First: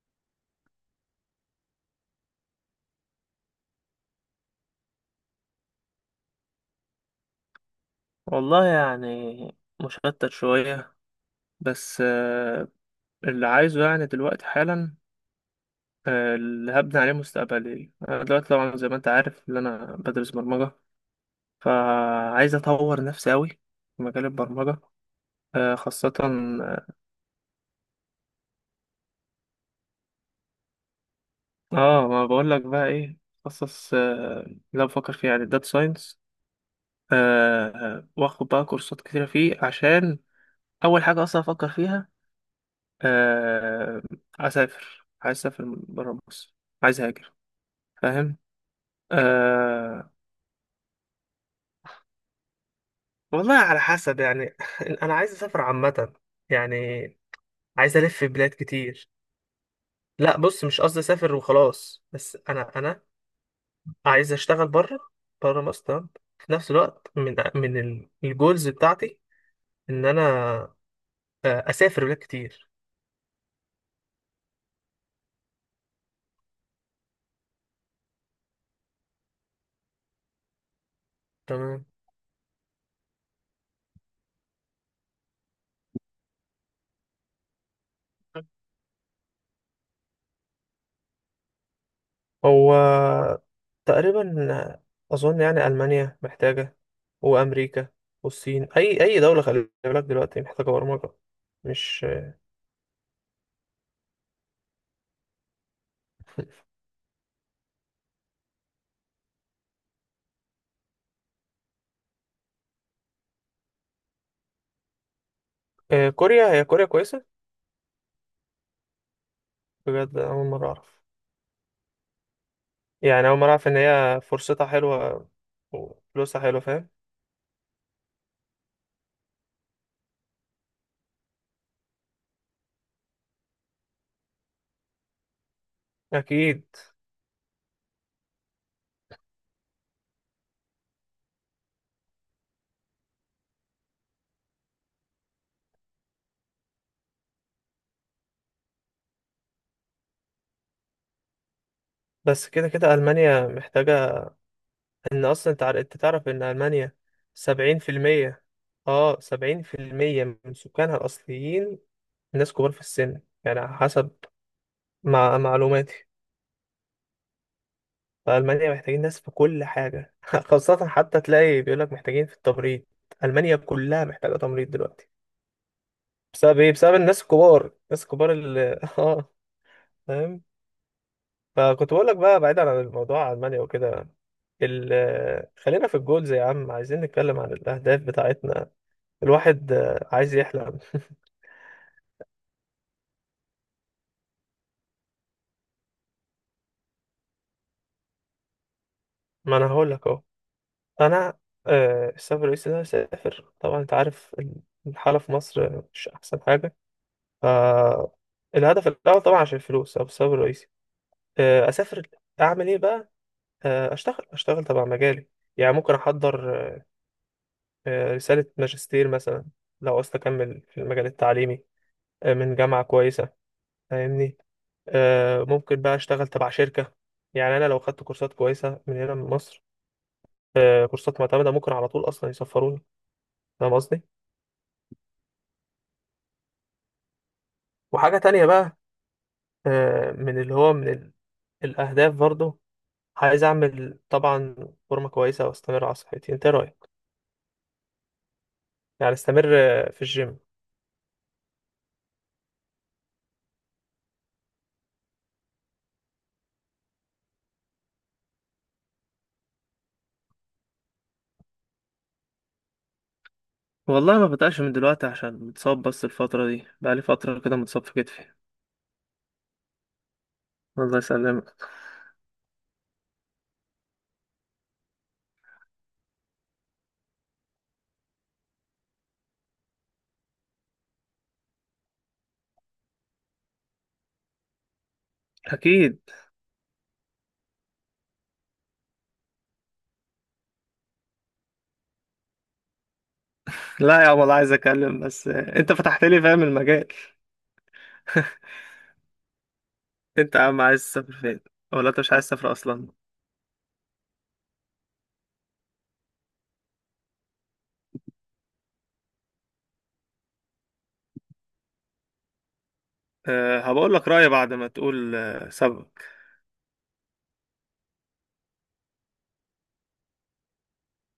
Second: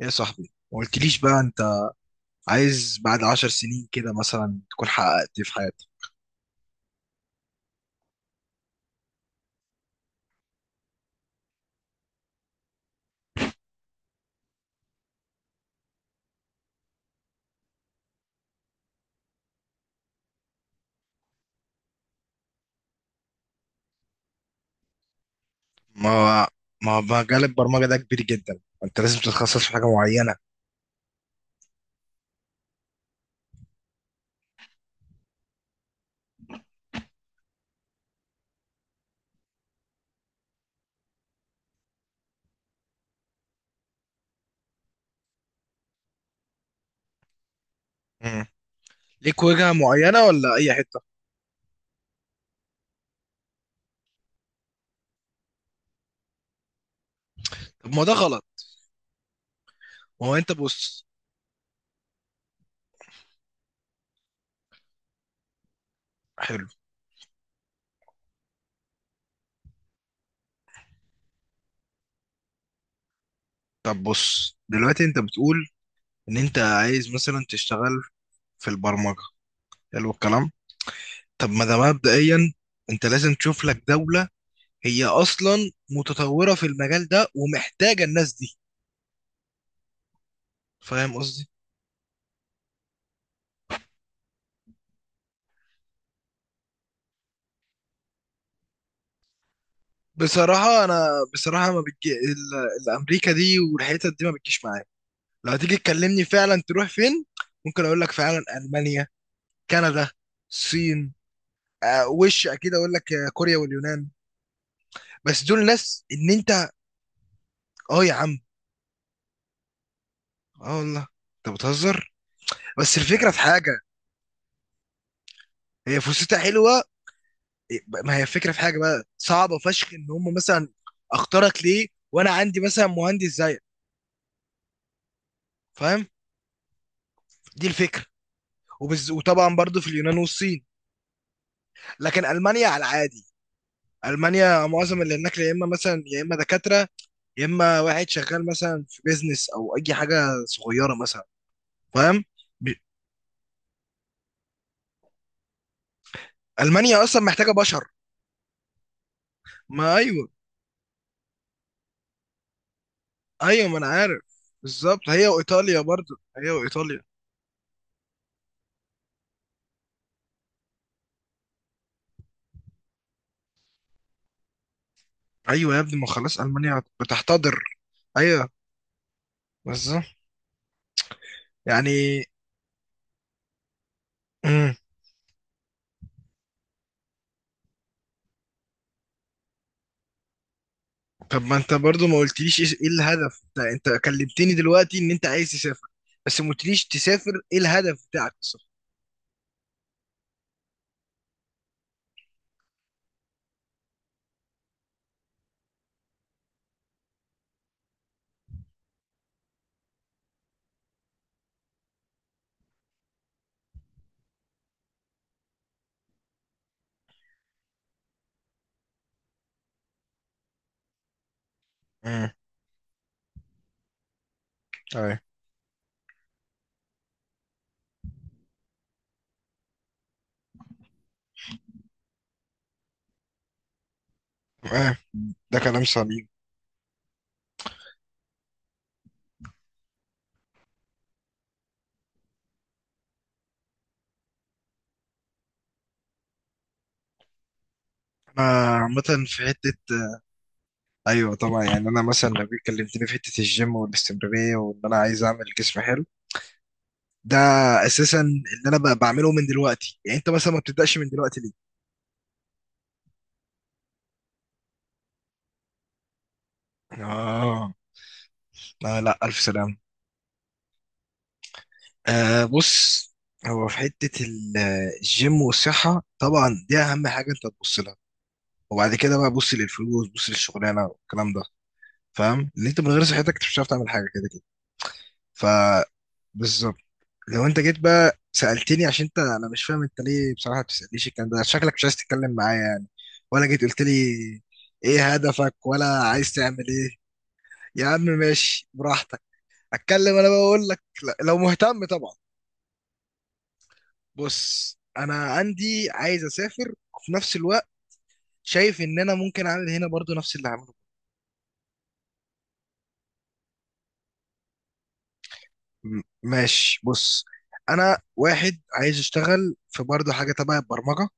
ايه يا صاحبي؟ ما قلتليش بقى انت عايز بعد 10 سنين كده مثلا تكون حققت إيه في حياتك؟ والله يعني مشتت شوية، بس اللي عايزه يعني دلوقتي حالا. اللي هبني عليه مستقبلي أنا دلوقتي، طبعا زي ما أنت عارف إن أنا بدرس برمجة. فعايز أطور نفسي أوي في مجال البرمجة، آه، ما خاصة هو- آه ما هو مجال البرمجة ده كبير جدا، انت لازم تتخصص في حاجة معينة. آه، ما بقولك بقى إيه. خصص آه، لا، بفكر فيه يعني داتا ساينس. آه، وآخد بقى كورسات كتيرة فيه، عشان أول حاجة أصلا أفكر فيها آه، أسافر. عايز أسافر برا مصر، عايز أهاجر، فاهم؟ مم. ليك وجهة آه. معينة ولا اي حتة؟ والله على حسب يعني انا عايز اسافر عامه، يعني طب عايز ما ده الف في بلاد غلط. كتير. ما هو لا انت بص، مش قصدي بص. اسافر وخلاص، بس انا عايز اشتغل بره، بره مصر، تمام. في حلو. نفس الوقت من الجولز بتاعتي، ان انا اسافر بلاد كتير. طب بص دلوقتي، انت بتقول ان انت عايز مثلا تشتغل في البرمجة. حلو الكلام. طب ما ده تمام. مبدئيا، انت لازم تشوف لك دولة هي اصلا متطورة في المجال ده ومحتاجة الناس دي. فاهم قصدي؟ هو تقريبا اظن يعني المانيا محتاجه، وامريكا، والصين، اي دوله، خلي بالك دلوقتي محتاجه بصراحة أنا برمجه. بصراحة ما مش... بتجي الأمريكا دي والحتت دي ما بتجيش معايا. لو هتيجي تكلمني فعلا تروح فين؟ ممكن أقول لك فعلا ألمانيا، كندا، الصين، وش أكيد أقول لك كوريا واليونان. بس دول ناس إن كوريا، هي أنت. كوريا كويسة؟ أه يا عم. بجد أول مرة أه أعرف. والله. أنت بتهزر. بس يعني الفكرة أول في مرة أعرف إن حاجة. هي فرصتها حلوة هي فرصتها وفلوسها حلوة، حلوة. فاهم؟ ما هي الفكرة في حاجة بقى صعبة فشخ، إن هم مثلا أختارك ليه وأنا عندي مثلا مهندس زيك. فاهم؟ أكيد. دي الفكرة. وطبعا برضو في اليونان والصين، لكن المانيا على العادي. المانيا معظم اللي هناك يا اما مثلا يا اما دكاتره، يا اما واحد شغال مثلا في بيزنس او اي حاجه صغيره مثلا. فاهم؟ بس كده ب- كده ألمانيا محتاجة، إن أصلا أنت تعرف إن ألمانيا المانيا اصلا محتاجه سبعين بشر. في المية أه، سبعين في ما المية ايوه. من سكانها الأصليين ناس كبار في السن، يعني ايوه، على ما انا حسب عارف بالظبط، هي وايطاليا، معلوماتي. برضو هي وايطاليا. فألمانيا محتاجين ناس في كل حاجة خاصة حتى تلاقي بيقولك محتاجين في التمريض. ألمانيا كلها محتاجة تمريض دلوقتي. ايوه يا ابني، ما خلاص بسبب ايه؟ المانيا بسبب الناس بتحتضر. الكبار، ايوه، اللي اه، بالظبط. فاهم. فكنت بقول لك يعني. بقى، بعيدا عن الموضوع، المانيا وكده. مم. ال... خلينا في الجولز يا عم، عايزين نتكلم عن الاهداف بتاعتنا. الواحد عايز يحلم. طب ما انت برضو ما قلتليش إيه الهدف انت؟ انت كلمتني دلوقتي ان انت عايز تسافر، بس ما قلتليش تسافر ايه، الهدف بتاعك بالظبط. ما انا هقول لك اهو. انا السبب الرئيسي ان انا اسافر، طبعا انت عارف الحاله في مصر مش احسن حاجه. ف الهدف الاول طبعا عشان الفلوس، او السبب الرئيسي اسافر. اعمل ايه بقى؟ اشتغل تبع مجالي. يعني ممكن احضر رسالة ماجستير مثلا، لو عاوز أكمل في المجال التعليمي مم. من جامعة كويسة، فاهمني؟ ممكن بقى أشتغل تبع شركة. يعني أنا لو خدت كورسات كويسة من هنا من مصر، كورسات معتمدة، ممكن على طول أصلا يسفروني، فاهم قصدي؟ اه. ده كلام سليم. وحاجة تانية بقى، من اللي هو من الأهداف برضو، عايز أعمل طبعا فورمة كويسة وأستمر على صحتي، أنت إيه رأيك؟ انا عامة يعني في أستمر حتة في آه، الجيم. ايوه طبعا يعني انا مثلا لو جيت كلمتني في حتة الجيم والاستمرارية وان انا عايز اعمل جسم حلو، ده اساسا اللي انا بعمله من دلوقتي. يعني انت مثلا ما بتبدأش من دلوقتي ليه؟ والله ما بدأش من دلوقتي عشان متصاب، بس الفترة دي بقالي فترة كده اه. متصاب في كتفي. لا لا، الف سلام. الله يسلمك. بص. هو في حتة الجيم والصحة طبعا دي اهم حاجة انت تبص لها، وبعد كده بقى بص للفلوس بص للشغلانة والكلام ده. فاهم؟ ان انت من غير صحتك انت مش هتعرف تعمل حاجة كده كده. ف اكيد. لو انت جيت بقى سألتني، عشان انت انا مش فاهم انت ليه بصراحة بتسألنيش الكلام ده، شكلك مش عايز تتكلم معايا يعني. ولا جيت قلت لي لا يا عم والله عايز اتكلم، ايه بس هدفك انت ولا فتحت لي، عايز فاهم، تعمل المجال. ايه؟ يا عم ماشي براحتك. اتكلم، انا انت بقى يا عم اقول عايز لك تسافر لو فين؟ مهتم ولا انت مش طبعا. عايز تسافر اصلا؟ بص، انا عندي عايز اسافر وفي نفس الوقت شايف ان انا ممكن اعمل هنا برضو نفس اللي هعمله. أه، هبقول لك رايي بعد ما تقول أه، سببك. ماشي، بص. انا واحد عايز اشتغل في برضو حاجة تبع البرمجة،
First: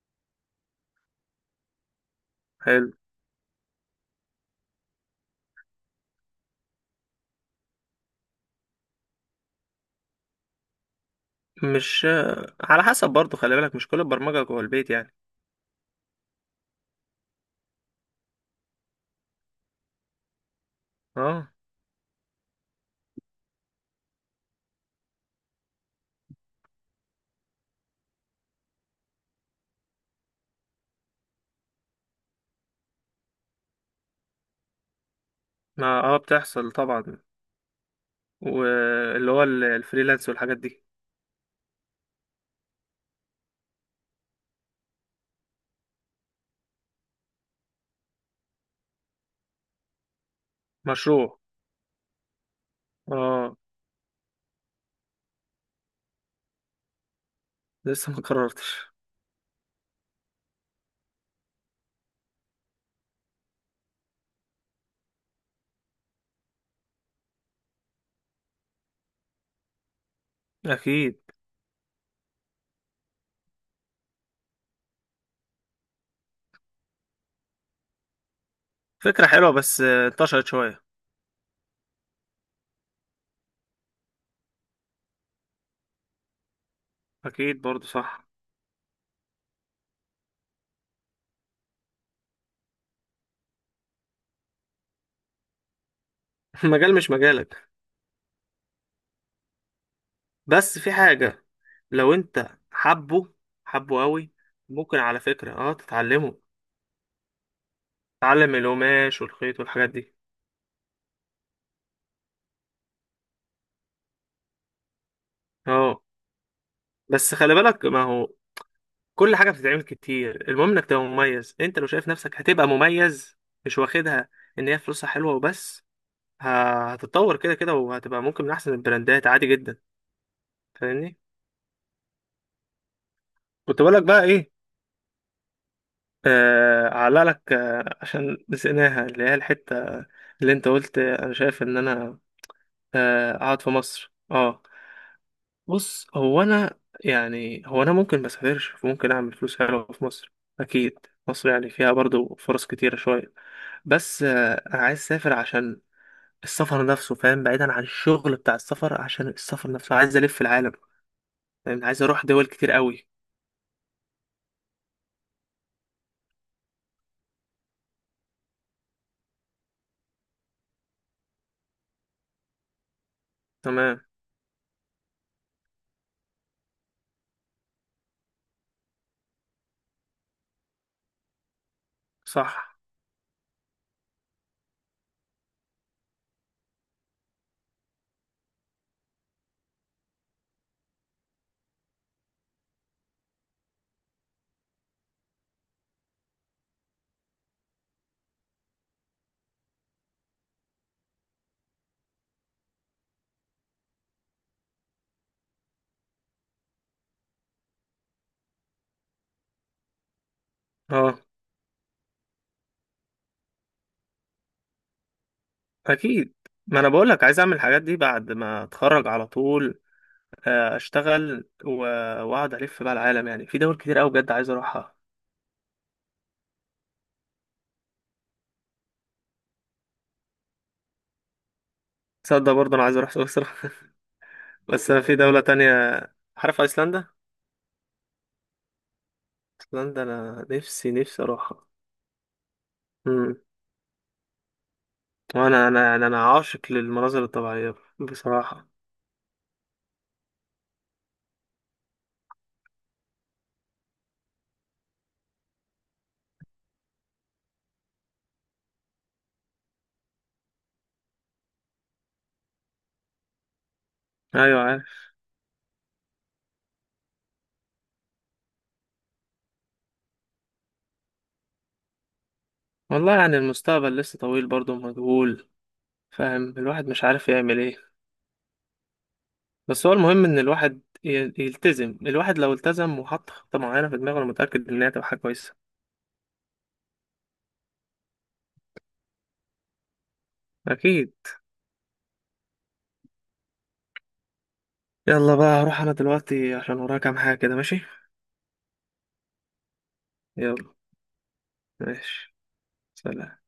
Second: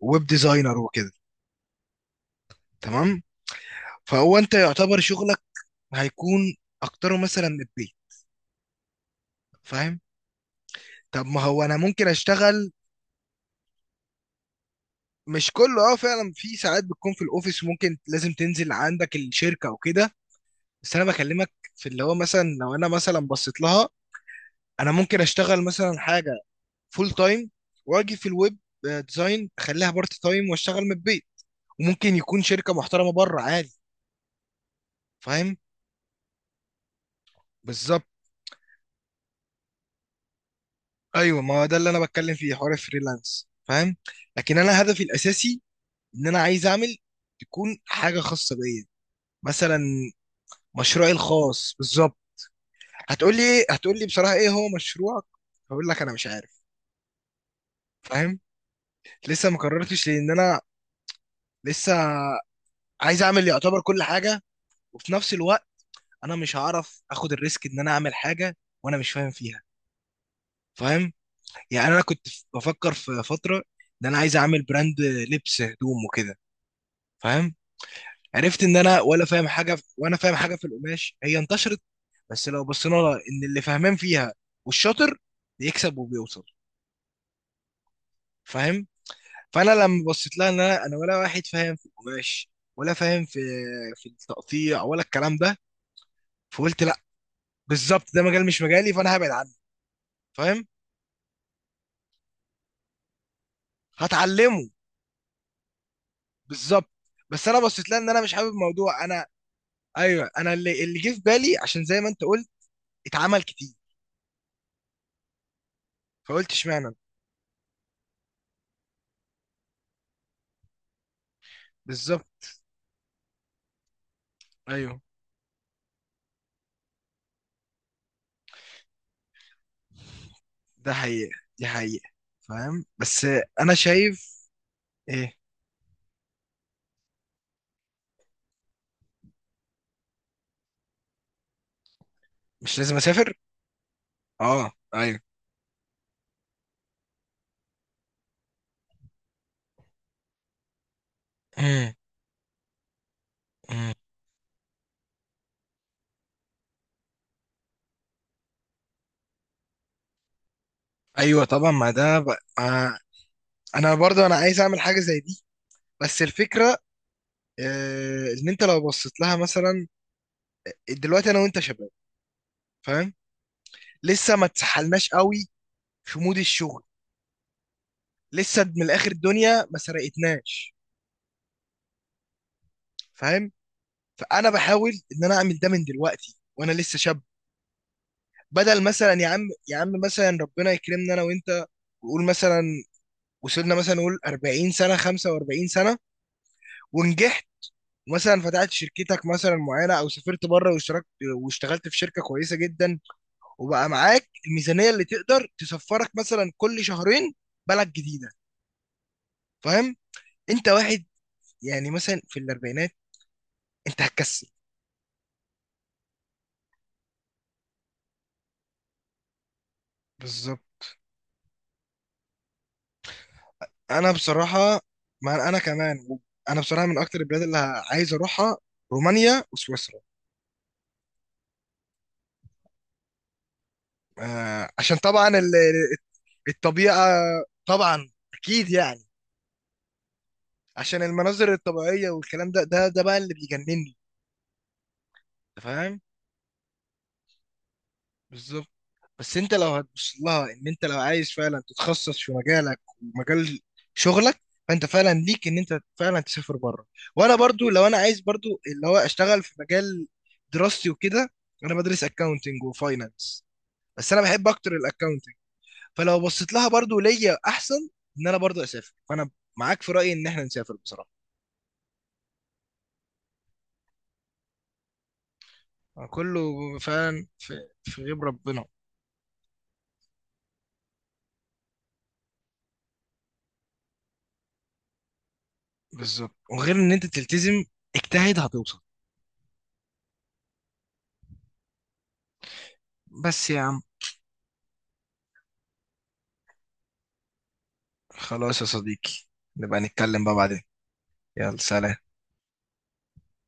ويب ديزاينر وكده. حلو. تمام. فهو انت يعتبر شغلك هيكون اكتره مثلا من البيت. فاهم؟ طب ما هو انا مش ممكن اشتغل. على حسب، برضو خلي بالك مش كل البرمجه جوه البيت يعني. مش كله، اه، فعلا في ساعات بتكون في الاوفيس ممكن لازم تنزل عندك الشركه او كده. بس انا بكلمك اه، في اللي هو مثلا لو انا مثلا بصيت لها، انا ممكن اشتغل مثلا حاجه فول تايم، واجي في الويب ديزاين اخليها بارت تايم واشتغل من البيت. وممكن يكون شركه محترمه بره عادي. فاهم؟ ما اه بتحصل طبعا. بالظبط. واللي هو الفريلانس والحاجات دي. ايوه، ما هو ده اللي انا بتكلم فيه حوار الفريلانس. فاهم؟ لكن انا هدفي الاساسي ان انا عايز اعمل تكون حاجه خاصه بيا، مثلا مشروعي مشروع. الخاص بالظبط. هتقول لي اه. إيه؟ هتقول لي بصراحه ايه هو مشروعك؟ هقول لك انا مش عارف. لسه ما فاهم؟ قررتش. لسه ما قررتش لان انا لسه عايز اعمل يعتبر كل حاجه، وفي نفس الوقت انا مش هعرف اخد الريسك ان انا اعمل حاجه وانا مش فاهم فيها. فاهم؟ اكيد. يعني انا كنت بفكر في فتره ان انا عايز اعمل براند لبس هدوم وكده. فاهم؟ عرفت ان انا ولا فكره فاهم حلوه، حاجه، بس وانا فاهم انتشرت حاجه في شويه. القماش هي انتشرت. بس لو بصينا لها ان اللي فاهمان فيها والشاطر بيكسب وبيوصل. اكيد برضو صح. فاهم؟ فانا لما بصيت لها ان انا ولا واحد فاهم في القماش ولا فاهم في التقطيع ولا الكلام ده، فقلت لا. المجال مش مجالك. بالظبط ده مجال مش مجالي فانا هبعد عنه. فاهم؟ بس في حاجة، لو انت حبه، حبه قوي، هتعلمه. ممكن على فكرة اه تتعلمه، بالظبط. بس انا بصيت لها ان انا مش حابب تتعلم الموضوع القماش انا. والخيط والحاجات دي. ايوه، انا اللي جه في بالي عشان زي ما انت قلت اتعمل كتير. اه. فقلت اشمعنى. بس خلي بالك، ما هو كل حاجة بتتعمل كتير، المهم انك تبقى مميز. انت لو شايف نفسك بالظبط. هتبقى مميز، مش واخدها ان هي ايوه. فلوسها حلوة وبس، هتتطور كده كده وهتبقى ممكن من احسن البراندات، عادي جدا، ده فاهمني؟ حقيقة دي حقيقة. فاهم؟ بس انا كنت بقول لك بقى شايف. ايه، ايه؟ آه، علق لك آه عشان نسيناها، اللي هي الحتة اللي انت قلت انا شايف ان انا مش لازم اسافر. قاعد في مصر. اه، اه، ايوه. بص هو انا، يعني هو انا ممكن ما اسافرش، ممكن اعمل فلوس حلوه في مصر، اكيد. مصر يعني فيها مم. برضو فرص كتيره شويه، مم. بس انا عايز اسافر عشان السفر نفسه، فاهم، بعيدا عن الشغل بتاع السفر، عشان السفر نفسه عايز الف العالم، ايوه طبعا، يعني ما عايز ده اروح ب... دول كتير آه. قوي. انا برضو انا عايز اعمل حاجه زي دي، بس الفكره. ان انت لو بصيت لها مثلا دلوقتي انا وانت شباب. فاهم؟ تمام. لسه ما اتسحلناش قوي في مود الشغل، لسه من الاخر الدنيا ما سرقتناش. صح. فاهم؟ فانا بحاول ان انا اعمل ده من دلوقتي وانا لسه شاب، بدل مثلا يا عم، يا عم مثلا ربنا يكرمنا انا وانت، وقول مثلا وصلنا مثلا نقول 40 سنه 45 سنه ونجحت، مثلا فتحت شركتك مثلا معينه او سافرت بره واشتركت واشتغلت في شركه كويسه جدا، وبقى معاك الميزانيه اللي تقدر تسفرك مثلا كل شهرين بلد جديده. فاهم؟ انت واحد، اه. يعني مثلا في الاربعينات انت هتكسل. اكيد. ما انا بقول لك عايز اعمل الحاجات دي بعد ما اتخرج على طول، بالظبط. واقعد الف بقى العالم، يعني في دول كتير قوي انا بجد عايز بصراحه، اروحها. ما انا كمان، انا بصراحه من اكتر البلاد اللي عايز اروحها رومانيا وسويسرا. تصدق برضه انا عايز اروح سويسرا. بس عشان انا في طبعا دولة تانية، عارف الطبيعه ايسلندا؟ طبعا اكيد يعني. ايسلندا انا نفسي عشان نفسي المناظر اروحها. الطبيعيه والكلام ده بقى اللي امم. بيجنني. أنت وانا انا فاهم؟ انا أنا عاشق للمناظر الطبيعية بالظبط. بصراحة. بس انت لو هتبص لها ان انت لو عايز فعلا تتخصص في مجالك ومجال شغلك فانت فعلا ليك ان انت فعلا تسافر بره. وانا برضو لو انا عايز برضو اللي هو اشتغل في مجال دراستي وكده، انا بدرس اكاونتنج وفاينانس، بس انا بحب ايوه اكتر عارف. الاكاونتنج. فلو بصيت لها برضو ليا احسن ان انا برضو اسافر، فانا معاك في رايي ان احنا نسافر بصراحه. والله يعني المستقبل لسه طويل برضه مجهول، فاهم، كله الواحد مش فعلا عارف في يعمل ايه. في غيب ربنا. بس هو المهم ان الواحد يلتزم. الواحد لو التزم وحط خطة معينة في دماغه، انا متأكد ان هي هتبقى حاجة كويسة. بالظبط، وغير ان انت تلتزم، اجتهد هتوصل. اكيد. بس يا عم. يلا بقى، هروح انا دلوقتي عشان ورايا كام حاجة كده، ماشي. خلاص يا صديقي، نبقى نتكلم بقى يلا. بعدين. يلا سلام. ماشي. سلام.